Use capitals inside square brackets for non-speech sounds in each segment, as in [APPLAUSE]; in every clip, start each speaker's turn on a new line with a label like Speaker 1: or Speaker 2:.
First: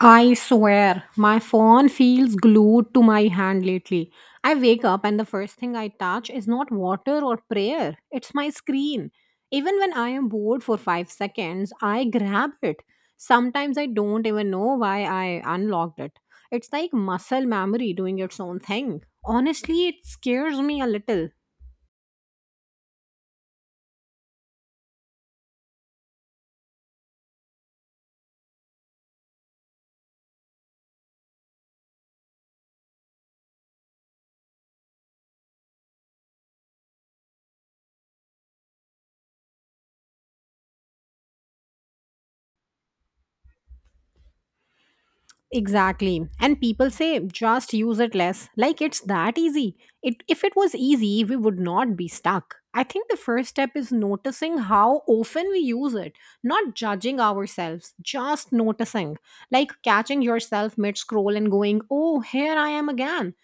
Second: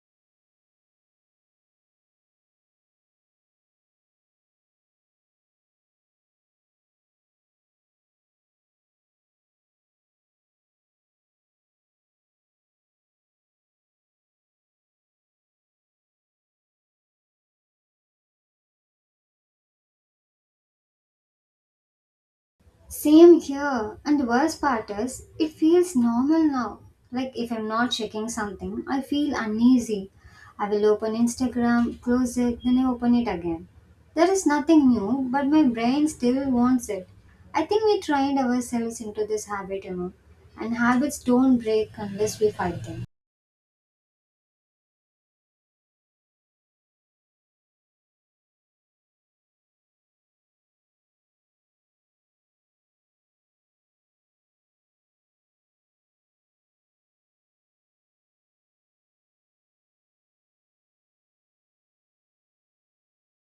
Speaker 1: I swear, my phone feels glued to my hand lately. I wake up and the first thing I touch is not water or prayer, it's my screen. Even when I am bored for 5 seconds, I grab it. Sometimes I don't even know why I unlocked it. It's like muscle memory doing its own thing. Honestly, it scares me a little.
Speaker 2: Same here. And the worst part is, it feels normal now. Like if I'm not checking something, I feel uneasy. I will open Instagram, close it, then I open it again. There is nothing new, but my brain still wants it. I think we trained ourselves into this habit. And habits don't break unless we fight them.
Speaker 1: Exactly. And people say just use it less. Like it's that easy. If it was easy, we would not be stuck. I think the first step is noticing how often we use it, not judging ourselves, just noticing. Like catching yourself mid scroll and going, oh, here I am again.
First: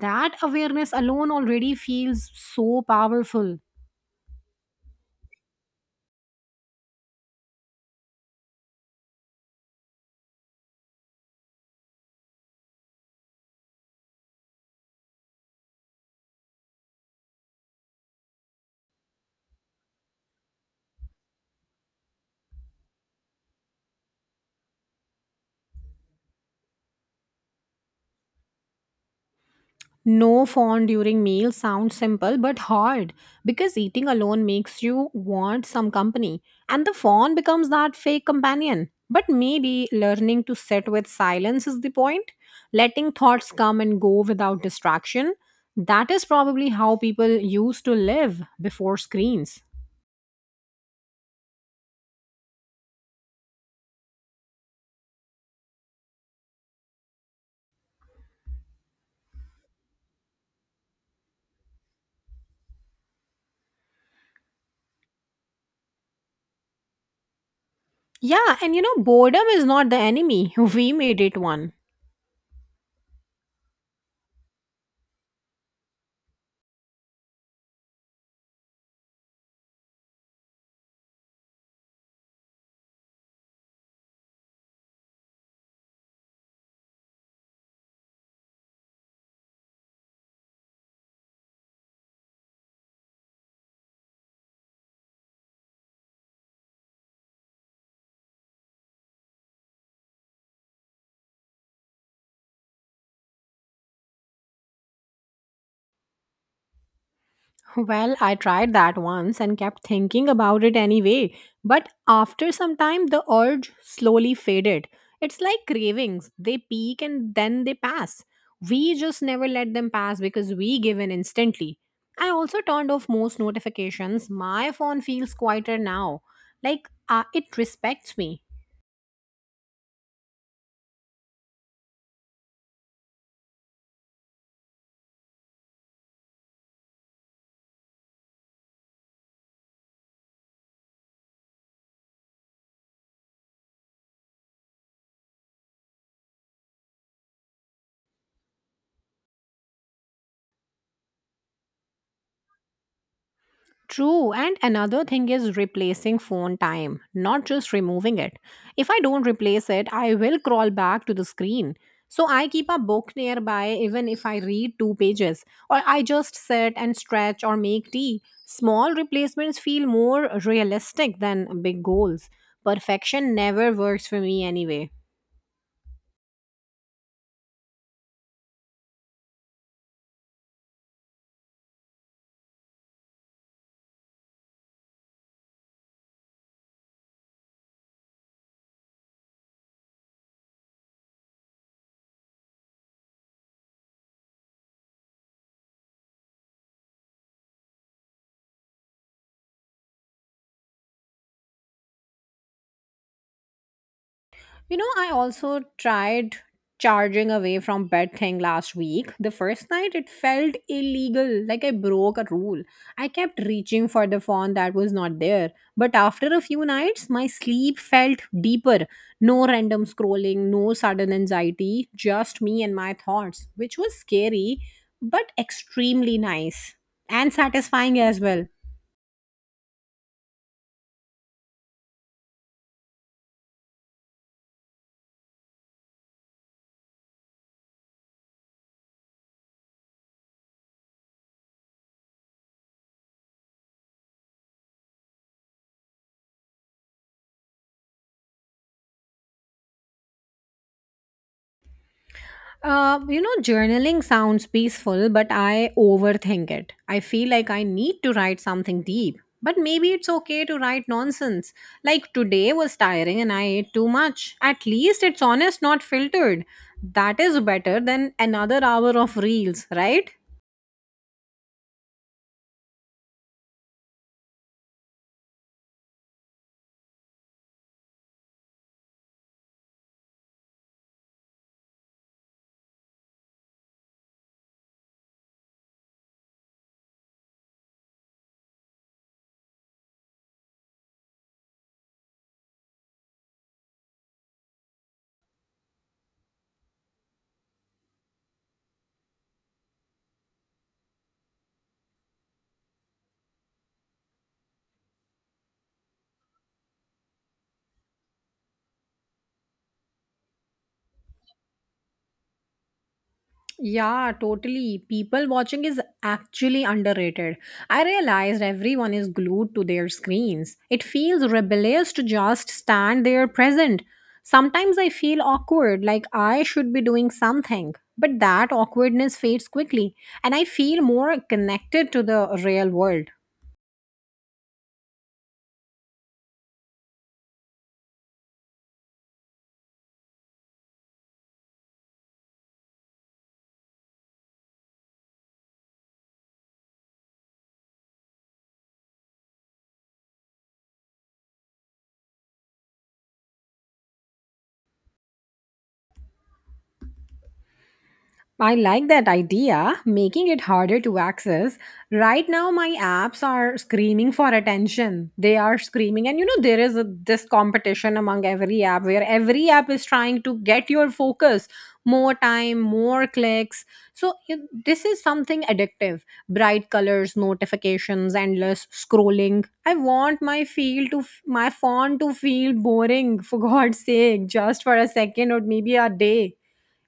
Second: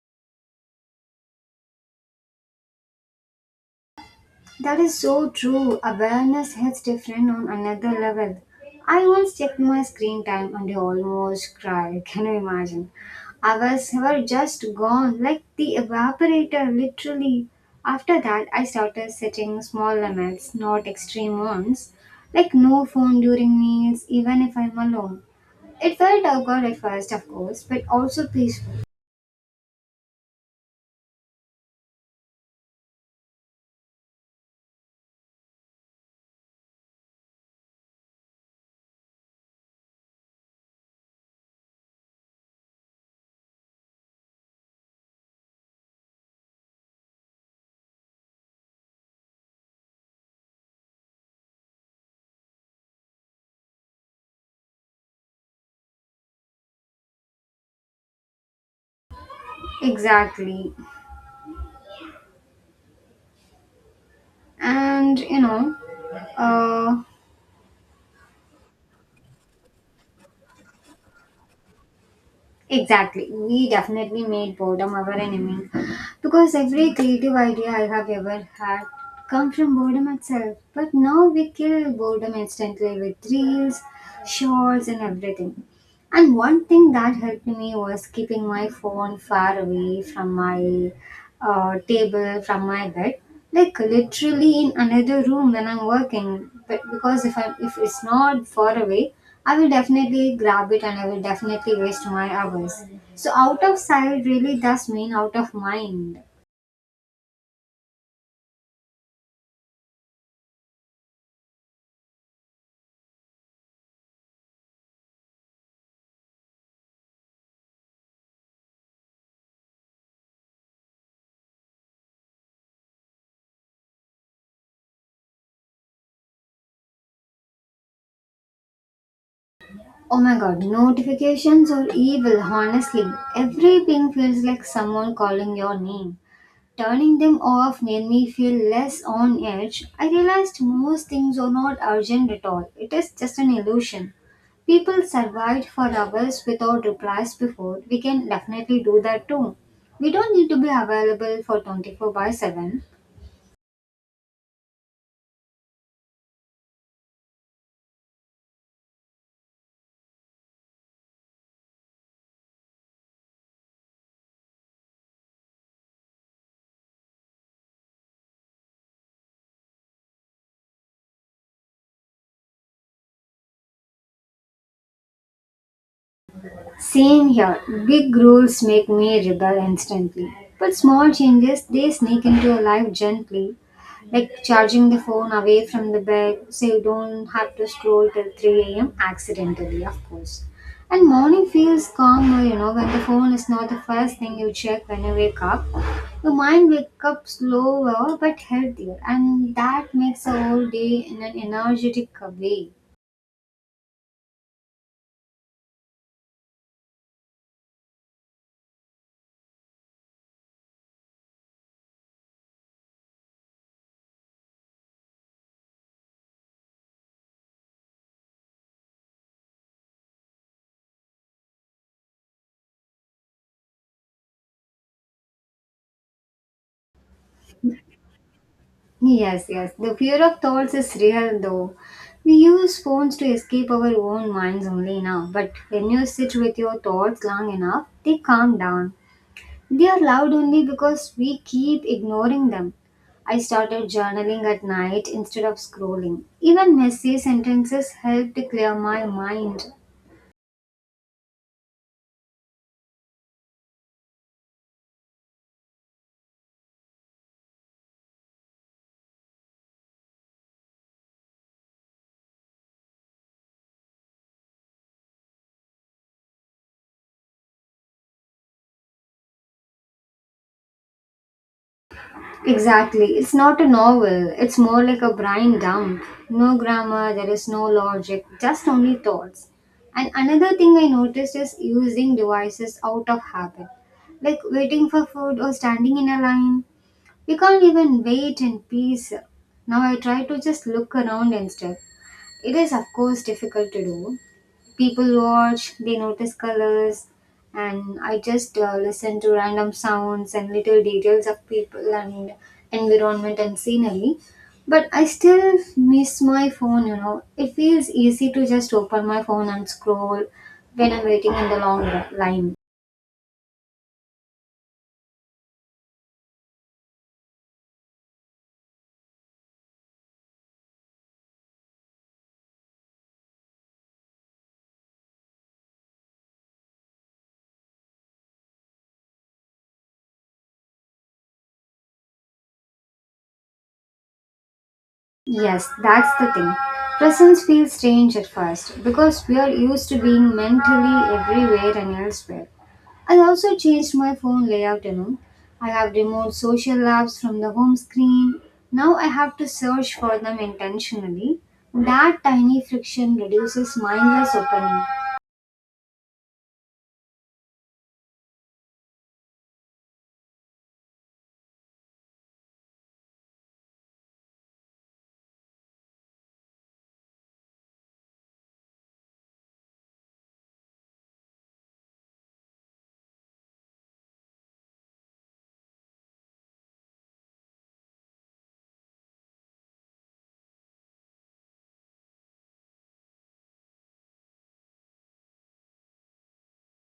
Speaker 1: That awareness alone already feels so powerful.
Speaker 2: That is so true. Awareness hits different on another level. I once checked my screen time and I almost cried. [LAUGHS] Can you imagine? Hours were just gone, like the evaporator, literally. After that, I started setting small limits, not extreme ones, like no phone during meals, even if I'm alone. It felt awkward at first, of course, but also peaceful.
Speaker 1: No phone during meals sounds simple but hard because eating alone makes you want some company, and the phone becomes that fake companion. But maybe learning to sit with silence is the point, letting thoughts come and go without distraction. That is probably how people used to live before screens.
Speaker 2: Exactly. And you know, uh,
Speaker 1: Yeah, and boredom is not the enemy. [LAUGHS] We made it one.
Speaker 2: Exactly. We definitely made boredom our enemy because every creative idea I have ever had come from boredom itself. But now we kill boredom instantly with reels, shorts and everything. And one thing that helped me was keeping my phone far away from my table, from my bed, like literally in another room when I'm working. But because if it's not far away, I will definitely grab it and I will definitely waste my hours. So out of sight really does mean out of mind.
Speaker 1: Well, I tried that once and kept thinking about it anyway, but after some time the urge slowly faded. It's like cravings, they peak and then they pass. We just never let them pass because we give in instantly. I also turned off most notifications. My phone feels quieter now. Like it respects me.
Speaker 2: Oh my god, notifications are evil, honestly. Every ping feels like someone calling your name. Turning them off made me feel less on edge. I realized most things are not urgent at all. It is just an illusion. People survived for hours without replies before. We can definitely do that too. We don't need to be available for 24/7.
Speaker 1: True, and another thing is replacing phone time, not just removing it. If I don't replace it, I will crawl back to the screen. So I keep a book nearby even if I read two pages, or I just sit and stretch or make tea. Small replacements feel more realistic than big goals. Perfection never works for me anyway.
Speaker 2: Same here. Big rules make me rebel instantly. But small changes, they sneak into your life gently. Like charging the phone away from the bed so you don't have to scroll till 3 a.m. accidentally, of course. And morning feels calmer, when the phone is not the first thing you check when you wake up. Your mind wakes up slower but healthier, and that makes the whole day in an energetic way.
Speaker 1: You know, I also tried charging away from bed thing last week. The first night it felt illegal, like I broke a rule. I kept reaching for the phone that was not there. But after a few nights, my sleep felt deeper. No random scrolling, no sudden anxiety, just me and my thoughts, which was scary but extremely nice and satisfying as well.
Speaker 2: Yes, yes. The fear of thoughts is real though. We use phones to escape our own minds only now, but when you sit with your thoughts long enough, they calm down. They are loud only because we keep ignoring them. I started journaling at night instead of scrolling. Even messy sentences help to clear my mind.
Speaker 1: Journaling sounds peaceful, but I overthink it. I feel like I need to write something deep. But maybe it's okay to write nonsense. Like today was tiring and I ate too much. At least it's honest, not filtered. That is better than another hour of reels, right?
Speaker 2: Exactly. It's not a novel. It's more like a brain dump. No grammar, there is no logic, just only thoughts. And another thing I noticed is using devices out of habit, like waiting for food or standing in a line. We can't even wait in peace. Now I try to just look around instead. It is, of course, difficult to do. People watch, they notice colors, and I just listen to random sounds and little details of people and environment and scenery. But I still miss my phone. It feels easy to just open my phone and scroll when I'm waiting in the long line.
Speaker 1: Yeah, totally. People watching is actually underrated. I realized everyone is glued to their screens. It feels rebellious to just stand there present. Sometimes I feel awkward, like I should be doing something, but that awkwardness fades quickly, and I feel more connected to the real world.
Speaker 2: Yes, that's the thing. Presence feels strange at first because we are used to being mentally everywhere and elsewhere. I also changed my phone layout. I have removed social apps from the home screen. Now I have to search for them intentionally. That tiny friction reduces mindless opening.
Speaker 1: I like that idea, making it harder to access. Right now, my apps are screaming for attention. They are screaming, and there is this competition among every app where every app is trying to get your focus more time, more clicks. So, this is something addictive, bright colors, notifications, endless scrolling. I want my my phone to feel boring, [LAUGHS] for God's sake, just for a second or maybe a day.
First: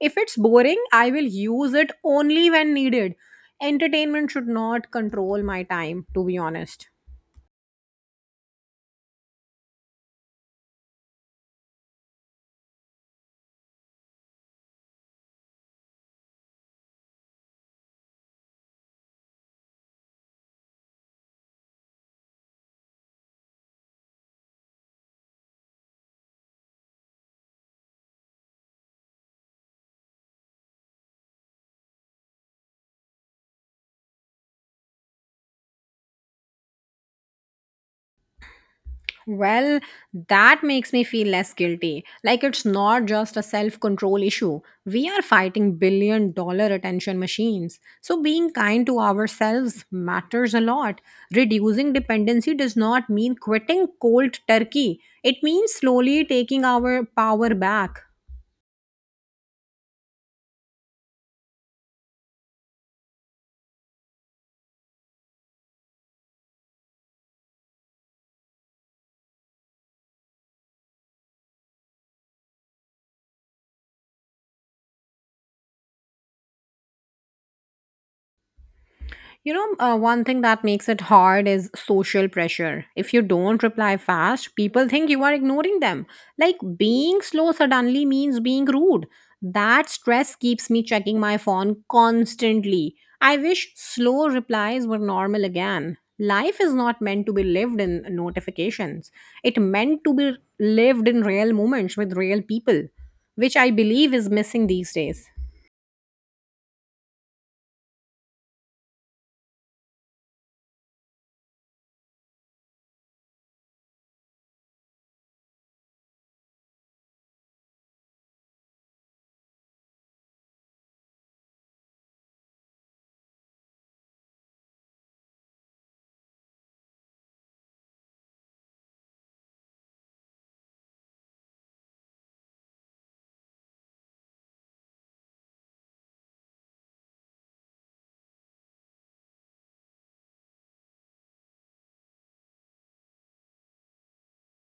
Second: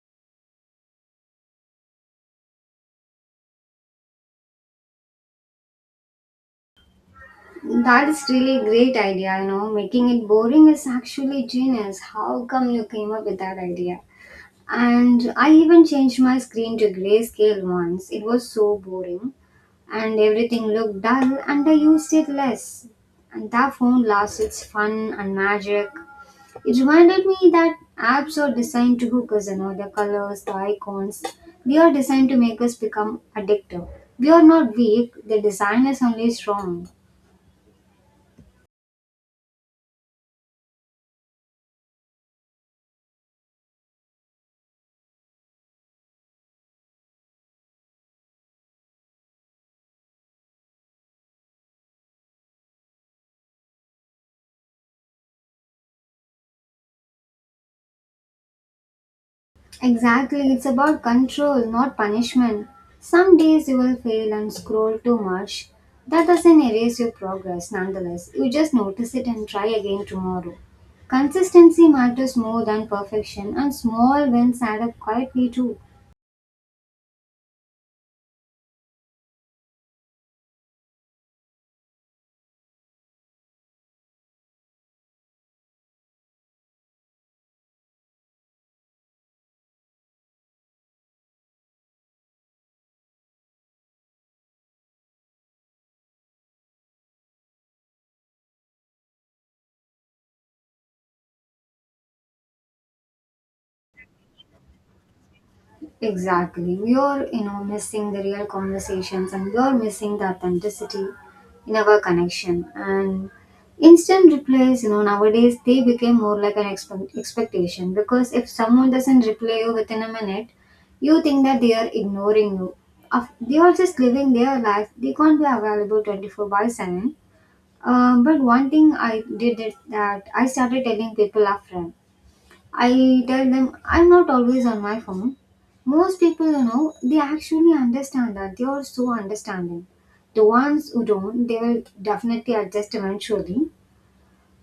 Speaker 1: If it's boring, I will use it only when needed. Entertainment should not control my time, to be honest.
Speaker 2: That is really a great idea. Making it boring is actually genius. How come you came up with that idea? And I even changed my screen to grayscale once. It was so boring, and everything looked dull and I used it less. And that phone lost its fun and magic. It reminded me that apps are designed to hook us, the colors, the icons. They are designed to make us become addictive. We are not weak, the design is only strong.
Speaker 1: Well, that makes me feel less guilty. Like it's not just a self control issue. We are fighting billion-dollar attention machines. So being kind to ourselves matters a lot. Reducing dependency does not mean quitting cold turkey, it means slowly taking our power back.
Speaker 2: Exactly, it's about control, not punishment. Some days you will fail and scroll too much. That doesn't erase your progress, nonetheless. You just notice it and try again tomorrow. Consistency matters more than perfection, and small wins add up quietly too.
Speaker 1: One thing that makes it hard is social pressure. If you don't reply fast, people think you are ignoring them. Like being slow suddenly means being rude. That stress keeps me checking my phone constantly. I wish slow replies were normal again. Life is not meant to be lived in notifications. It meant to be lived in real moments with real people, which I believe is missing these days.
Speaker 2: Exactly. We are, missing the real conversations, and we are missing the authenticity in our connection. And instant replies, nowadays they became more like an expectation, because if someone doesn't reply you within a minute, you think that they are ignoring you. They are just living their life. They can't be available 24/7. But one thing I did is that I started telling people upfront. I tell them I'm not always on my phone. Most people, they actually understand that. They are so understanding. The ones who don't, they will definitely adjust eventually.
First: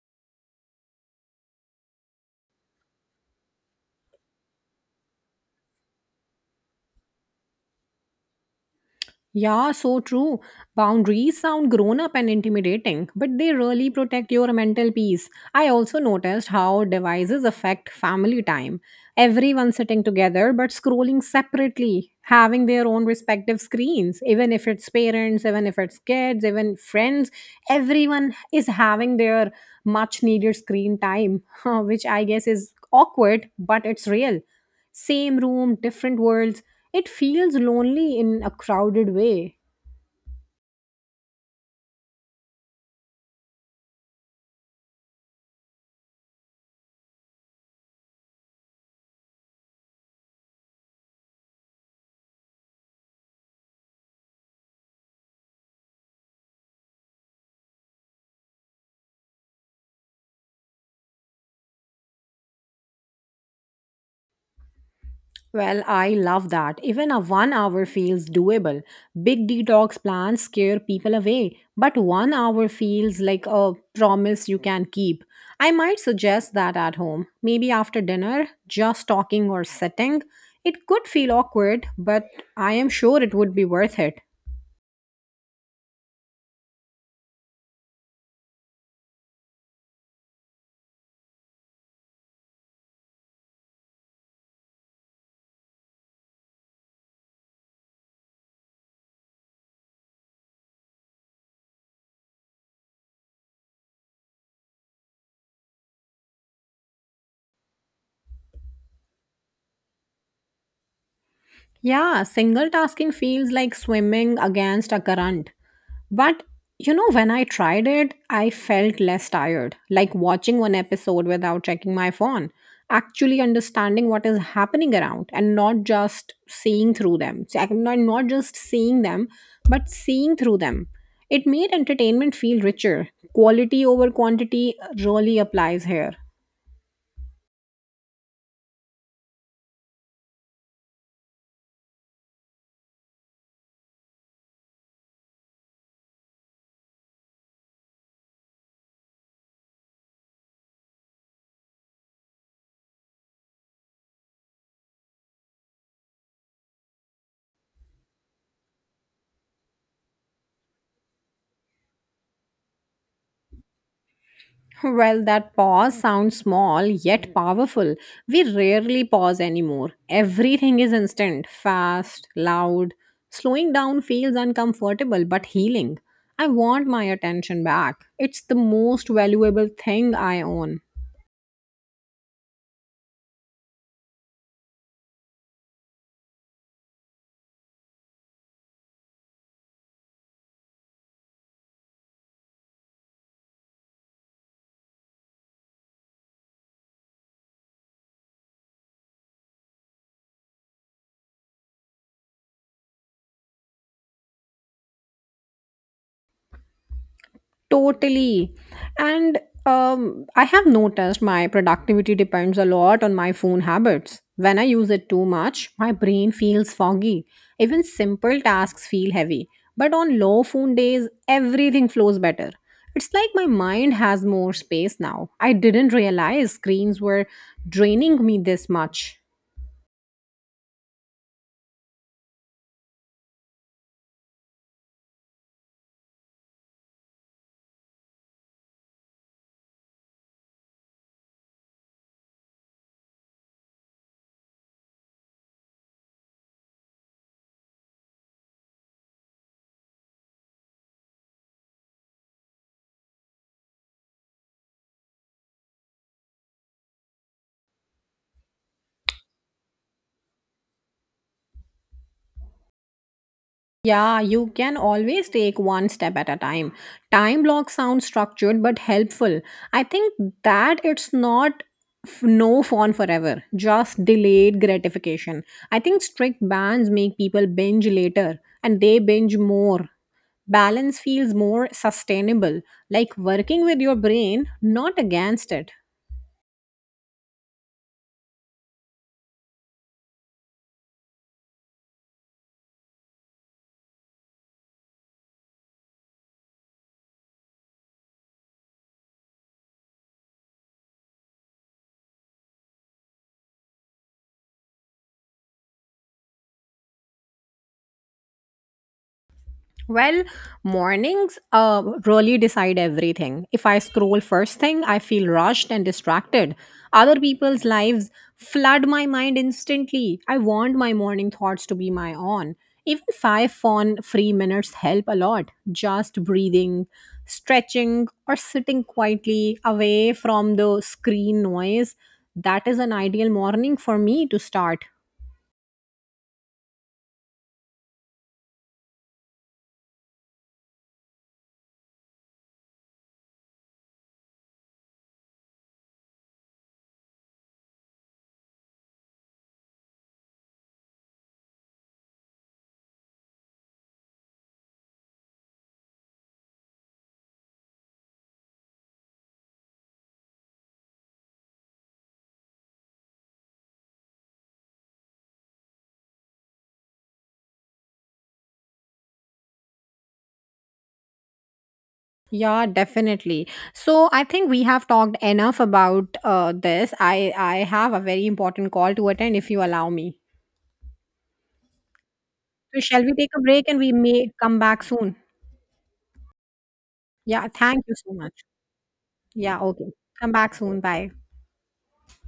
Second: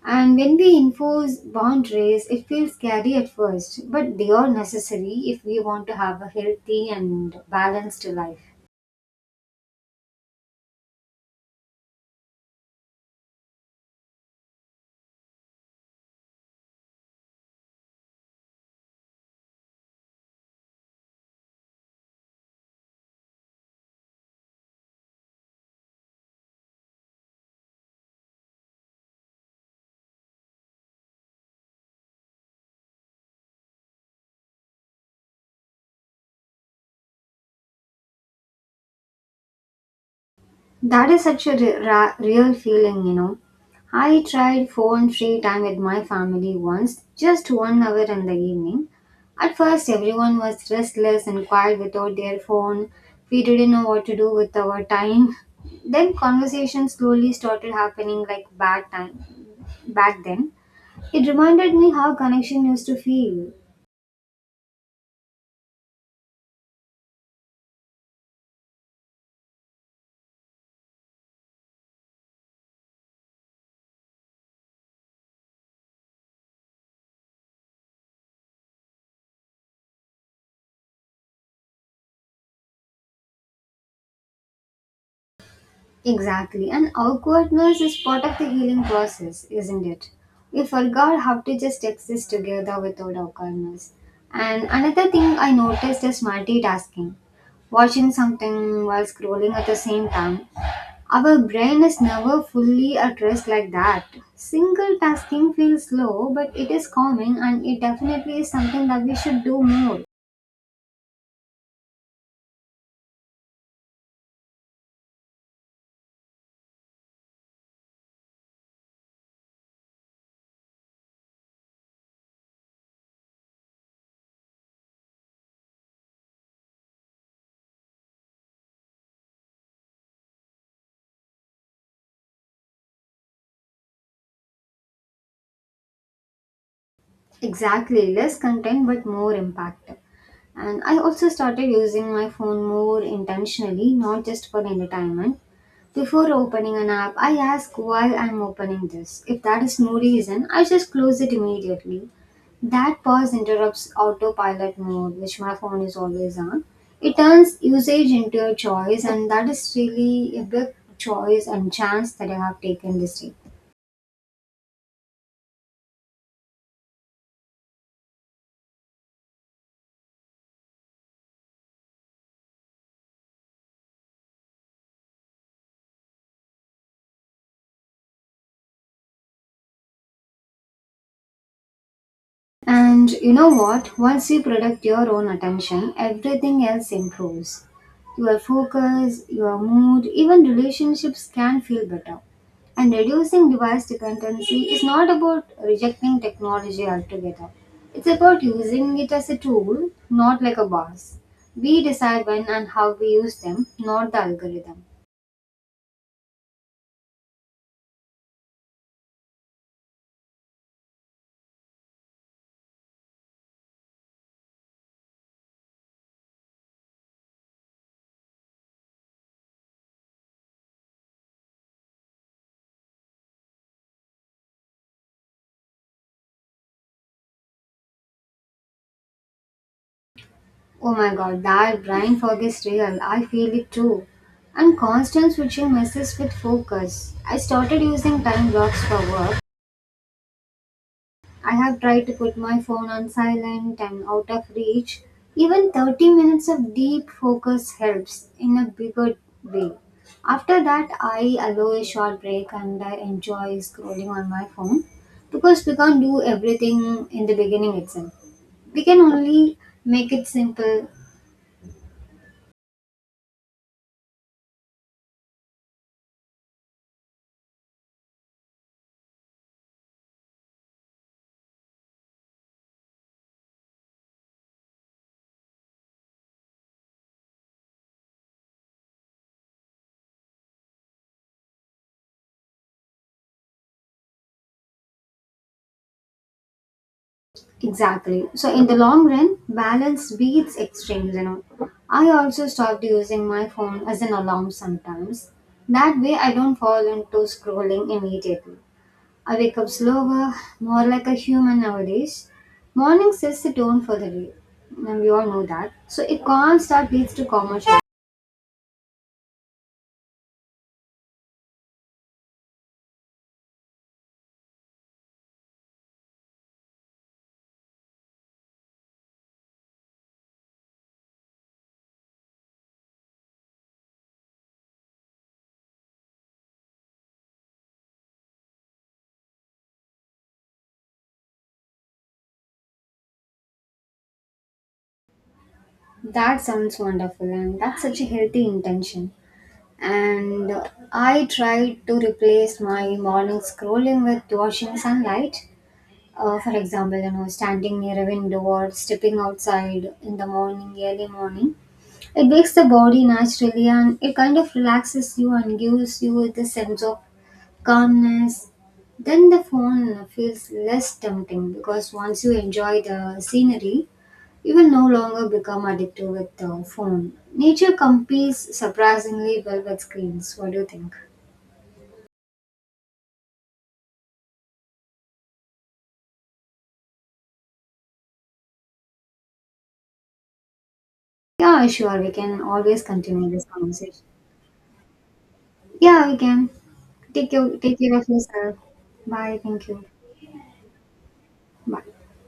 Speaker 2: And when we enforce boundaries, it feels scary at first, but they are necessary if we want to have a healthy and balanced life.
Speaker 1: Yeah, so true. Boundaries sound grown up and intimidating, but they really protect your mental peace. I also noticed how devices affect family time. Everyone sitting together but scrolling separately, having their own respective screens, even if it's parents, even if it's kids, even friends, everyone is having their much needed screen time, [LAUGHS] which I guess is awkward, but it's real. Same room, different worlds. It feels lonely in a crowded way.
Speaker 2: That is such a real feeling. I tried phone free time with my family once, just 1 hour in the evening. At first, everyone was restless and quiet without their phone. We didn't know what to do with our time. [LAUGHS] Then conversation slowly started happening, like back then. It reminded me how connection used to feel.
Speaker 1: Well, I love that. Even a 1 hour feels doable. Big detox plans scare people away, but 1 hour feels like a promise you can keep. I might suggest that at home. Maybe after dinner, just talking or sitting. It could feel awkward, but I am sure it would be worth it.
Speaker 2: Exactly, and awkwardness is part of the healing process, isn't it? We forgot how to just exist together without awkwardness. And another thing I noticed is multitasking. Watching something while scrolling at the same time. Our brain is never fully at rest like that. Single tasking feels slow, but it is calming, and it definitely is something that we should do more.
Speaker 1: Yeah, single tasking feels like swimming against a current. But when I tried it, I felt less tired, like watching one episode without checking my phone, actually understanding what is happening around and not just seeing through them. So I'm not just seeing them, but seeing through them. It made entertainment feel richer. Quality over quantity really applies here.
Speaker 2: Exactly, less content but more impact. And I also started using my phone more intentionally, not just for entertainment. Before opening an app, I ask why I'm opening this. If that is no reason, I just close it immediately. That pause interrupts autopilot mode, which my phone is always on. It turns usage into a choice, and that is really a big choice and chance that I have taken this day.
Speaker 1: Well, that pause sounds small yet powerful. We rarely pause anymore. Everything is instant, fast, loud. Slowing down feels uncomfortable but healing. I want my attention back. It's the most valuable thing I own.
Speaker 2: And you know what? Once you protect your own attention, everything else improves. Your focus, your mood, even relationships can feel better. And reducing device dependency is not about rejecting technology altogether. It's about using it as a tool, not like a boss. We decide when and how we use them, not the algorithm.
Speaker 1: Totally. And I have noticed my productivity depends a lot on my phone habits. When I use it too much, my brain feels foggy. Even simple tasks feel heavy. But on low phone days, everything flows better. It's like my mind has more space now. I didn't realize screens were draining me this much.
Speaker 2: Oh my god, that brain fog is real. I feel it too. And constant switching messes with focus. I started using time blocks for work. I have tried to put my phone on silent and out of reach. Even 30 minutes of deep focus helps in a bigger way. After that, I allow a short break and I enjoy scrolling on my phone, because we can't do everything in the beginning itself. We can only make it simple.
Speaker 1: Yeah, you can always take one step at a time. Time block sounds structured but helpful. I think that it's not no phone forever, just delayed gratification. I think strict bans make people binge later and they binge more. Balance feels more sustainable, like working with your brain, not against it.
Speaker 2: Exactly. So in the long run, balance beats extremes. I also stopped using my phone as an alarm sometimes. That way I don't fall into scrolling immediately. I wake up slower, more like a human nowadays. Morning sets the tone for the day. And we all know that. So a calm start leads to calmer shore.
Speaker 1: Well, mornings really decide everything. If I scroll first thing, I feel rushed and distracted. Other people's lives flood my mind instantly. I want my morning thoughts to be my own. Even 5 fun free minutes help a lot. Just breathing, stretching, or sitting quietly away from the screen noise. That is an ideal morning for me to start.
Speaker 2: That sounds wonderful, and that's such a healthy intention. And I tried to replace my morning scrolling with watching sunlight. For example, standing near a window or stepping outside in the morning, early morning, it wakes the body naturally and it kind of relaxes you and gives you the sense of calmness. Then the phone feels less tempting, because once you enjoy the scenery, you will no longer become addicted with the phone. Nature competes surprisingly well with screens. What do you think?
Speaker 1: Yeah, definitely. So I think we have talked enough about this. I have a very important call to attend if you allow me.
Speaker 2: Yeah, sure. We can
Speaker 1: So
Speaker 2: always
Speaker 1: shall we take
Speaker 2: continue
Speaker 1: a
Speaker 2: this
Speaker 1: break and we
Speaker 2: conversation.
Speaker 1: may come back soon?
Speaker 2: Yeah, we can.
Speaker 1: Yeah,
Speaker 2: Take
Speaker 1: thank you
Speaker 2: care of
Speaker 1: so much.
Speaker 2: yourself. Bye.
Speaker 1: Yeah,
Speaker 2: Thank you.
Speaker 1: okay. Come back soon. Bye.
Speaker 2: Bye.